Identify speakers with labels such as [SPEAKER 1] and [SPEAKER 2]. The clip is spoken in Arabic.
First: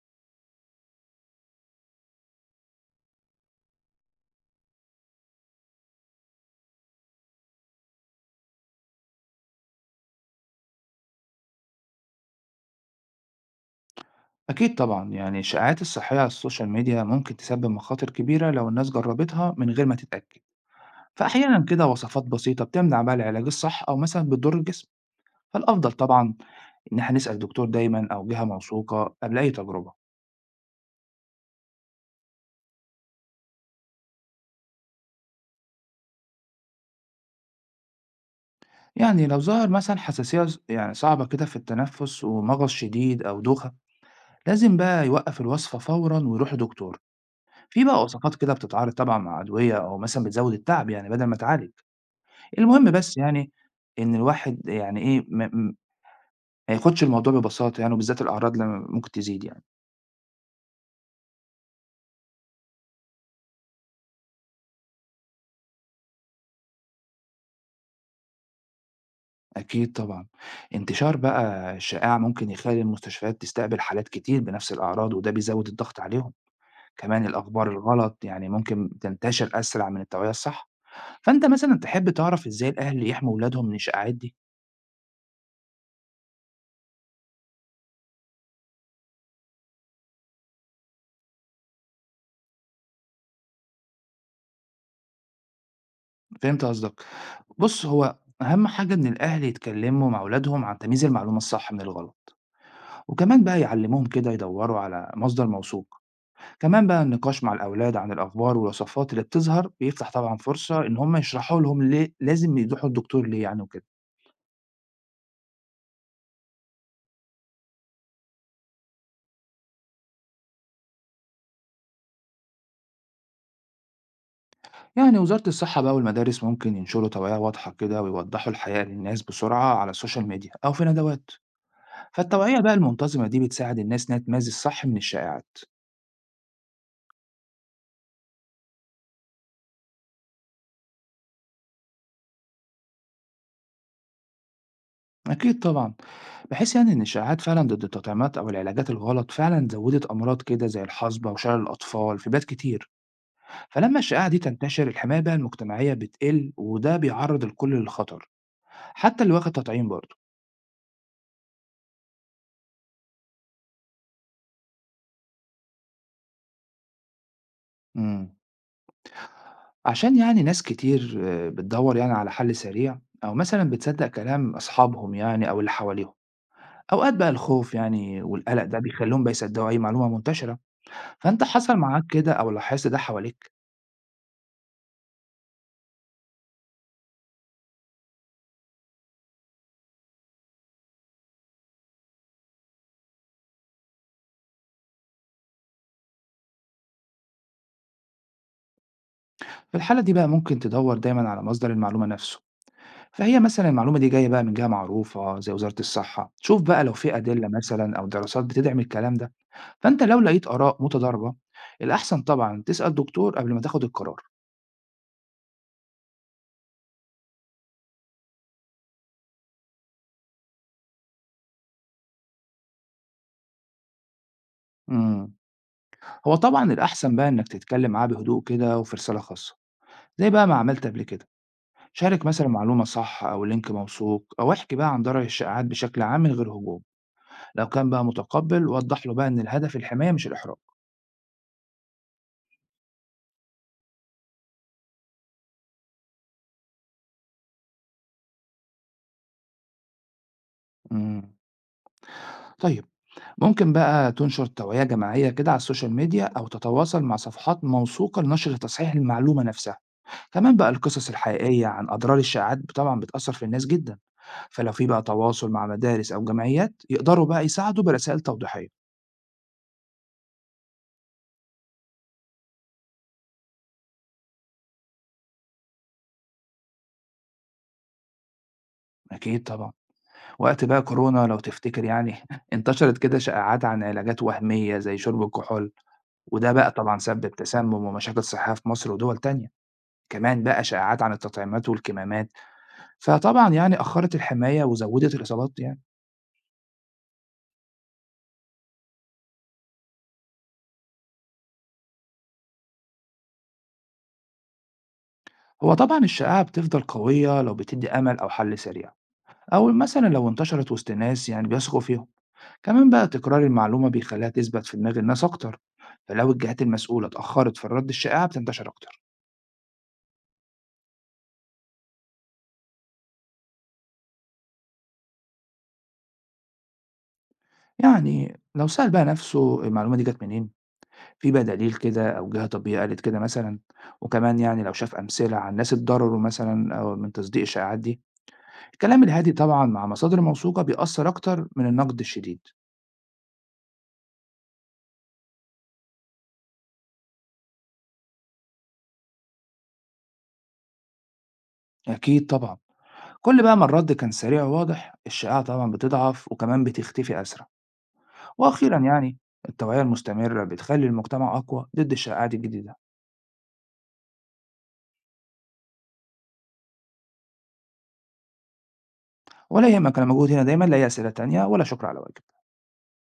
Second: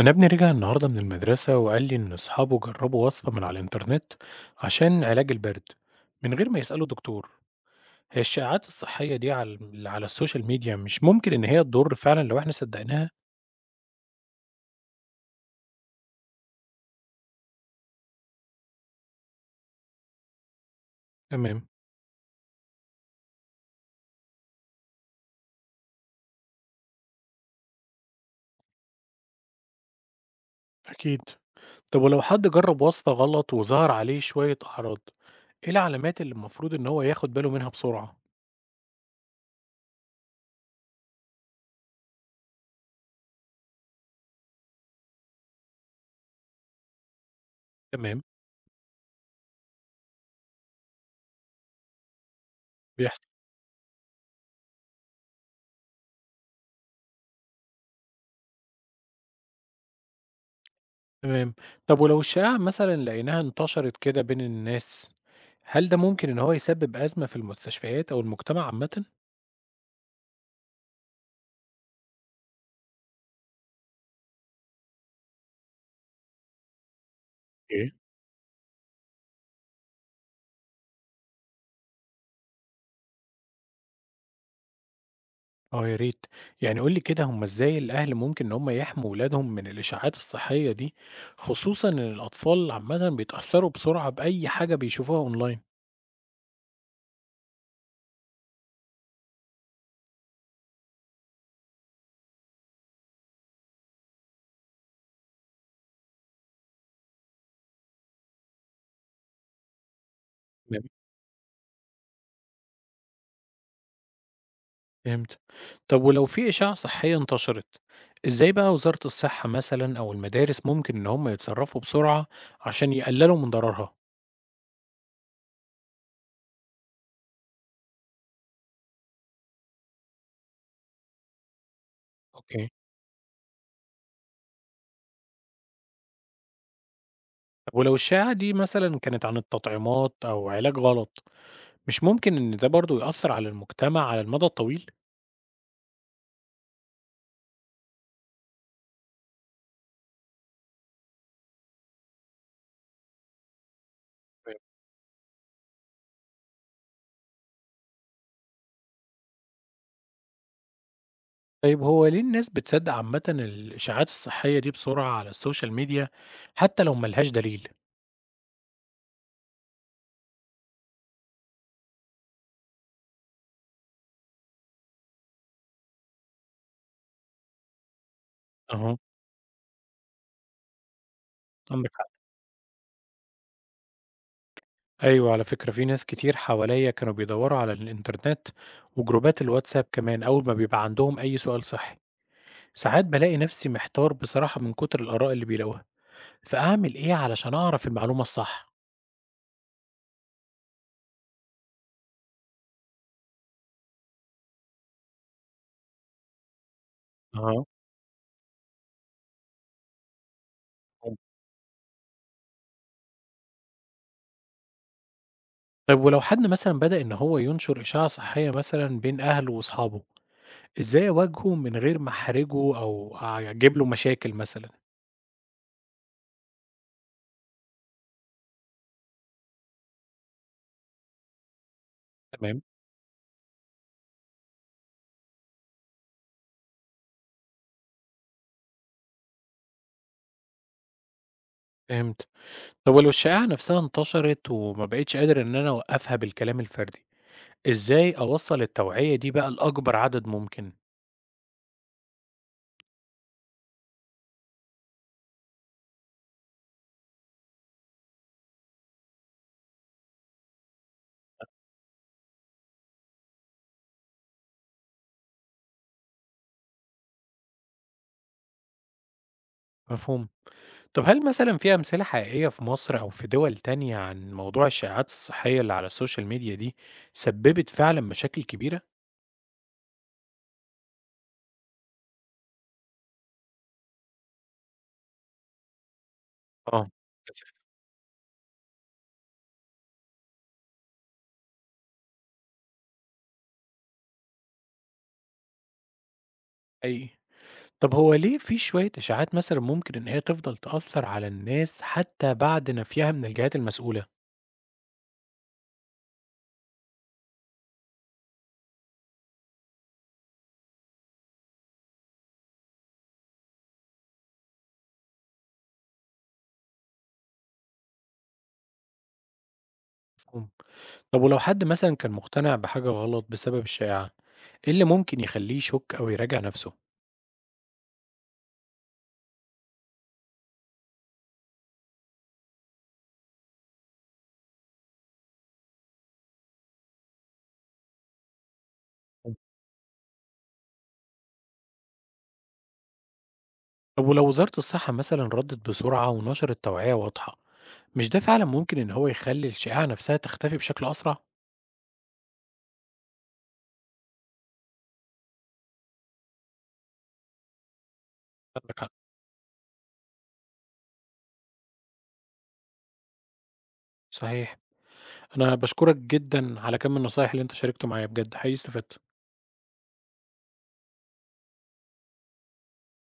[SPEAKER 1] أنا ابني رجع النهاردة من المدرسة وقال لي إن أصحابه جربوا وصفة من على الإنترنت عشان علاج البرد من غير ما يسألوا دكتور. هي الشائعات الصحية دي على على السوشيال ميديا مش ممكن إن هي تضر فعلا لو إحنا صدقناها؟
[SPEAKER 2] أكيد طبعا يعني الشائعات الصحية على السوشيال ميديا ممكن تسبب مخاطر كبيرة لو الناس جربتها من غير ما تتأكد. فأحيانا
[SPEAKER 1] تمام،
[SPEAKER 2] كده وصفات بسيطة بتمنع بقى العلاج الصح أو مثلا بتضر الجسم. فالأفضل طبعا إن احنا نسأل دكتور دايما أو جهة موثوقة قبل أي تجربة.
[SPEAKER 1] أكيد. طب ولو حد جرب وصفة غلط وظهر عليه شوية أعراض، إيه العلامات اللي المفروض إن هو ياخد باله منها بسرعة؟
[SPEAKER 2] يعني لو ظهر مثلا حساسية يعني صعبة كده في التنفس ومغص شديد أو دوخة، لازم بقى يوقف الوصفة فورا ويروح لدكتور. في بقى
[SPEAKER 1] تمام،
[SPEAKER 2] وصفات كده بتتعارض طبعا مع أدوية أو مثلا بتزود التعب يعني بدل ما تعالج. المهم بس
[SPEAKER 1] بيحصل.
[SPEAKER 2] يعني ان الواحد يعني ايه ما ياخدش الموضوع ببساطة يعني، وبالذات الأعراض لمّا ممكن تزيد يعني.
[SPEAKER 1] تمام. طب ولو الشائعة مثلا لقيناها انتشرت كده بين الناس، هل ده ممكن إن هو يسبب أزمة في المستشفيات أو المجتمع عامة؟
[SPEAKER 2] أكيد طبعًا. انتشار بقى الشائعة ممكن يخلّي المستشفيات تستقبل حالات كتير بنفس الأعراض، وده بيزوّد الضغط عليهم. كمان الأخبار
[SPEAKER 1] أوكي.
[SPEAKER 2] الغلط يعني ممكن تنتشر أسرع من التوعية الصح. فأنت مثلًا تحب تعرف إزاي الأهل يحموا ولادهم من الشائعات دي؟
[SPEAKER 1] آه يا ريت، يعني قُل لي كده هُم إزاي الأهل ممكن إن هُم يحموا ولادهم من الإشاعات الصحية دي، خصوصًا إن الأطفال عامةً بيتأثّروا بسرعة بأي حاجة بيشوفوها أونلاين؟
[SPEAKER 2] فهمت قصدك. بُص، هو أهم حاجة إن الأهل يتكلموا مع ولادهم عن تمييز المعلومة الصح من الغلط، وكمان بقى يعلموهم كده يدوّروا على مصدر موثوق. كمان بقى النقاش مع الأولاد عن الأخبار والوصفات اللي بتظهر بيفتح طبعا فرصة
[SPEAKER 1] تمام.
[SPEAKER 2] إن هم يشرحوا لهم ليه لازم يروحوا الدكتور ليه يعني وكده.
[SPEAKER 1] فهمت. طب ولو في إشاعة صحية انتشرت، إزاي بقى وزارة الصحة مثلًا أو المدارس ممكن إن هُم يتصرّفوا بسرعة عشان يقللوا من ضررها؟
[SPEAKER 2] يعني وزارة الصحة بقى والمدارس ممكن ينشروا توعية واضحة كده ويوضحوا الحقيقة للناس بسرعة على السوشيال ميديا أو في ندوات. فالتوعية
[SPEAKER 1] أوكي.
[SPEAKER 2] بقى المنتظمة دي بتساعد الناس إنها تميز الصح من الشائعات.
[SPEAKER 1] طب ولو الشائعة دي مثلًا كانت عن التطعيمات أو علاج غلط، مش ممكن إن ده برضه يأثّر على المجتمع على المدى الطويل؟
[SPEAKER 2] أكيد طبعا، بحيث يعني إن الشائعات فعلا ضد التطعيمات أو العلاجات الغلط فعلا زودت أمراض كده زي الحصبة وشلل الأطفال في بلاد كتير. فلما الشائعة دي تنتشر الحماية بقى المجتمعية بتقل وده بيعرض الكل للخطر، حتى اللي واخد تطعيم برضه.
[SPEAKER 1] طيب هو ليه الناس بتصدق عامة الإشاعات الصحية دي بسرعة على السوشيال ميديا حتى لو ملهاش دليل؟
[SPEAKER 2] إمم. عشان يعني ناس كتير بتدوّر يعني على حل سريع أو مثلًا بتصدّق كلام أصحابهم يعني أو اللي حواليهم. أوقات بقى الخوف يعني والقلق ده
[SPEAKER 1] اها.
[SPEAKER 2] بيخلّيهم بقى يصدّقوا أي معلومة منتشرة. فأنت حصل
[SPEAKER 1] عندك
[SPEAKER 2] معاك
[SPEAKER 1] حق.
[SPEAKER 2] كده أو لاحظت ده حواليك؟
[SPEAKER 1] أيوة، على فكرة في ناس كتير حواليا كانوا بيدوروا على الإنترنت وجروبات الواتساب كمان أول ما بيبقى عندهم أي سؤال صحي. ساعات بلاقي نفسي محتار بصراحة من كتر الآراء اللي بيلاقوها، فأعمل إيه علشان أعرف المعلومة الصح؟
[SPEAKER 2] في الحالة دي بقى ممكن تدوّر دايمًا على مصدر المعلومة نَفْسه، فهي مثلًا المعلومة دي جاية بقى من جهة معروفة زي وزارة الصحة، شوف بقى لو في أدلة
[SPEAKER 1] اها.
[SPEAKER 2] مثلًا أو دراسات بتدعم الكلام ده. فأنت لو لقيت آراء متضاربة، الأحسن طبعًا تسأل دكتور قبل ما تاخد القرار.
[SPEAKER 1] طيب ولو حد مثلا بدأ إن هو ينشر إشاعة صحية مثلا بين أهله وأصحابه، إزاي أواجهه من غير ما أحرجه أو أجيب له مشاكل مثلا؟
[SPEAKER 2] إمم. هو طبعًا الأحسن بقى إنك تتكلم معاه بهدوء كده وفي رسالة خاصة، زي بقى ما عملت قبل كده، شارك مثلًا
[SPEAKER 1] تمام،
[SPEAKER 2] معلومة صح أو link موثوق أو احكِ بقى عن ضرر الشائعات بشكل عام من غير هجوم. لو كان بقى متقبل وضح له بقى إن الهدف الحماية مش الإحراج.
[SPEAKER 1] فهمت. طب ولو الشائعة نفسها انتشرت وما بقيتش قادر إن أنا أوقفها بالكلام الفردي، إزاي أوصّل التوعية دي بقى لأكبر عدد ممكن؟
[SPEAKER 2] إمم، طيب، ممكن بقى تنشر توعية جماعية كده على السوشيال ميديا أو تتواصل مع صفحات موثوقة لنشر تصحيح المعلومة نفسها. كمان بقى القصص الحقيقية عن أضرار الشائعات طبعًا بتأثر في الناس جدًا، فلو في بقى تواصل مع مدارس أو جمعيات يقدروا بقى يساعدوا برسائل توضيحية.
[SPEAKER 1] مفهوم. طب هل مثلًا في أمثلة حقيقية في مصر أو في دول تانية عن موضوع الشائعات الصحية اللي على السوشيال ميديا دي سببت فعلًا مشاكل كبيرة؟
[SPEAKER 2] أكيد طبعًا. وقت بقى كورونا لو تفتكر يعني انتشرت كده شائعات عن علاجات وهمية زي شرب الكحول، وده بقى
[SPEAKER 1] آه،
[SPEAKER 2] طبعًا سبب
[SPEAKER 1] للأسف.
[SPEAKER 2] تسمم ومشاكل صحية في مصر ودول تانية. كمان بقى شائعات عن التطعيمات والكمامات، فطبعًا يعني أخرت الحماية وزودت الإصابات يعني.
[SPEAKER 1] حقيقي. طب هو ليه في شوية إشاعات مثلًا ممكن إن هي تفضل تأثّر على الناس حتى بعد نفيها من الجهات المسؤولة؟
[SPEAKER 2] هو طبعًا الشائعة بتفضل قوية لو بتدي أمل أو حل سريع، أو مثلًا لو انتشرت وسط ناس يعني بيثقوا فيهم. كمان بقى تكرار المعلومة بيخليها تثبت في دماغ الناس أكتر، فلو الجهات المسؤولة اتأخرت في الرد الشائعة بتنتشر أكتر.
[SPEAKER 1] مفهوم. طب ولو حد مثلًا كان مقتنع بحاجة غلط بسبب الشائعة؟ إيه اللي ممكن يخلّيه يشُك أو يراجع نَفْسه؟
[SPEAKER 2] يعني لو سأل بقى نفسه المعلومة دي جات منين، في بقى دليل كده أو جهة طبية قالت كده مثلًا، وكمان يعني لو شاف أمثلة عن ناس اتضرروا مثلًا أو من تصديق الشائعات دي، الكلام الهادي
[SPEAKER 1] إمم.
[SPEAKER 2] طبعًا مع مصادر موثوقة بيأثّر أكتر من النقد الشديد.
[SPEAKER 1] طب ولو وزارة الصحة مثلًا ردِّت بسرعة ونشرت توعية واضحة، مش ده فعلًا ممكن إن هو يخلّي الشائعة نَفْسها تختفي بشكل أسرع؟
[SPEAKER 2] أكيد طبعًا، كل بقى ما الرد كان سريع وواضح، الشائعة طبعًا بتضعف وكمان بتختفي أسرع. وأخيرًا
[SPEAKER 1] عندك حق،
[SPEAKER 2] يعني التوعية المستمرة بتخلّي المجتمع أقوى ضد الشائعات الجديدة.
[SPEAKER 1] صحيح. أنا باشكرك جدًا على كَم النصايح اللي أنت شاركته معايا بجد، حقيقي استفدت.
[SPEAKER 2] ولا يهمك أنا موجود هنا دايمًا، لا هي أسئلة تانية ولا شكر على واجب.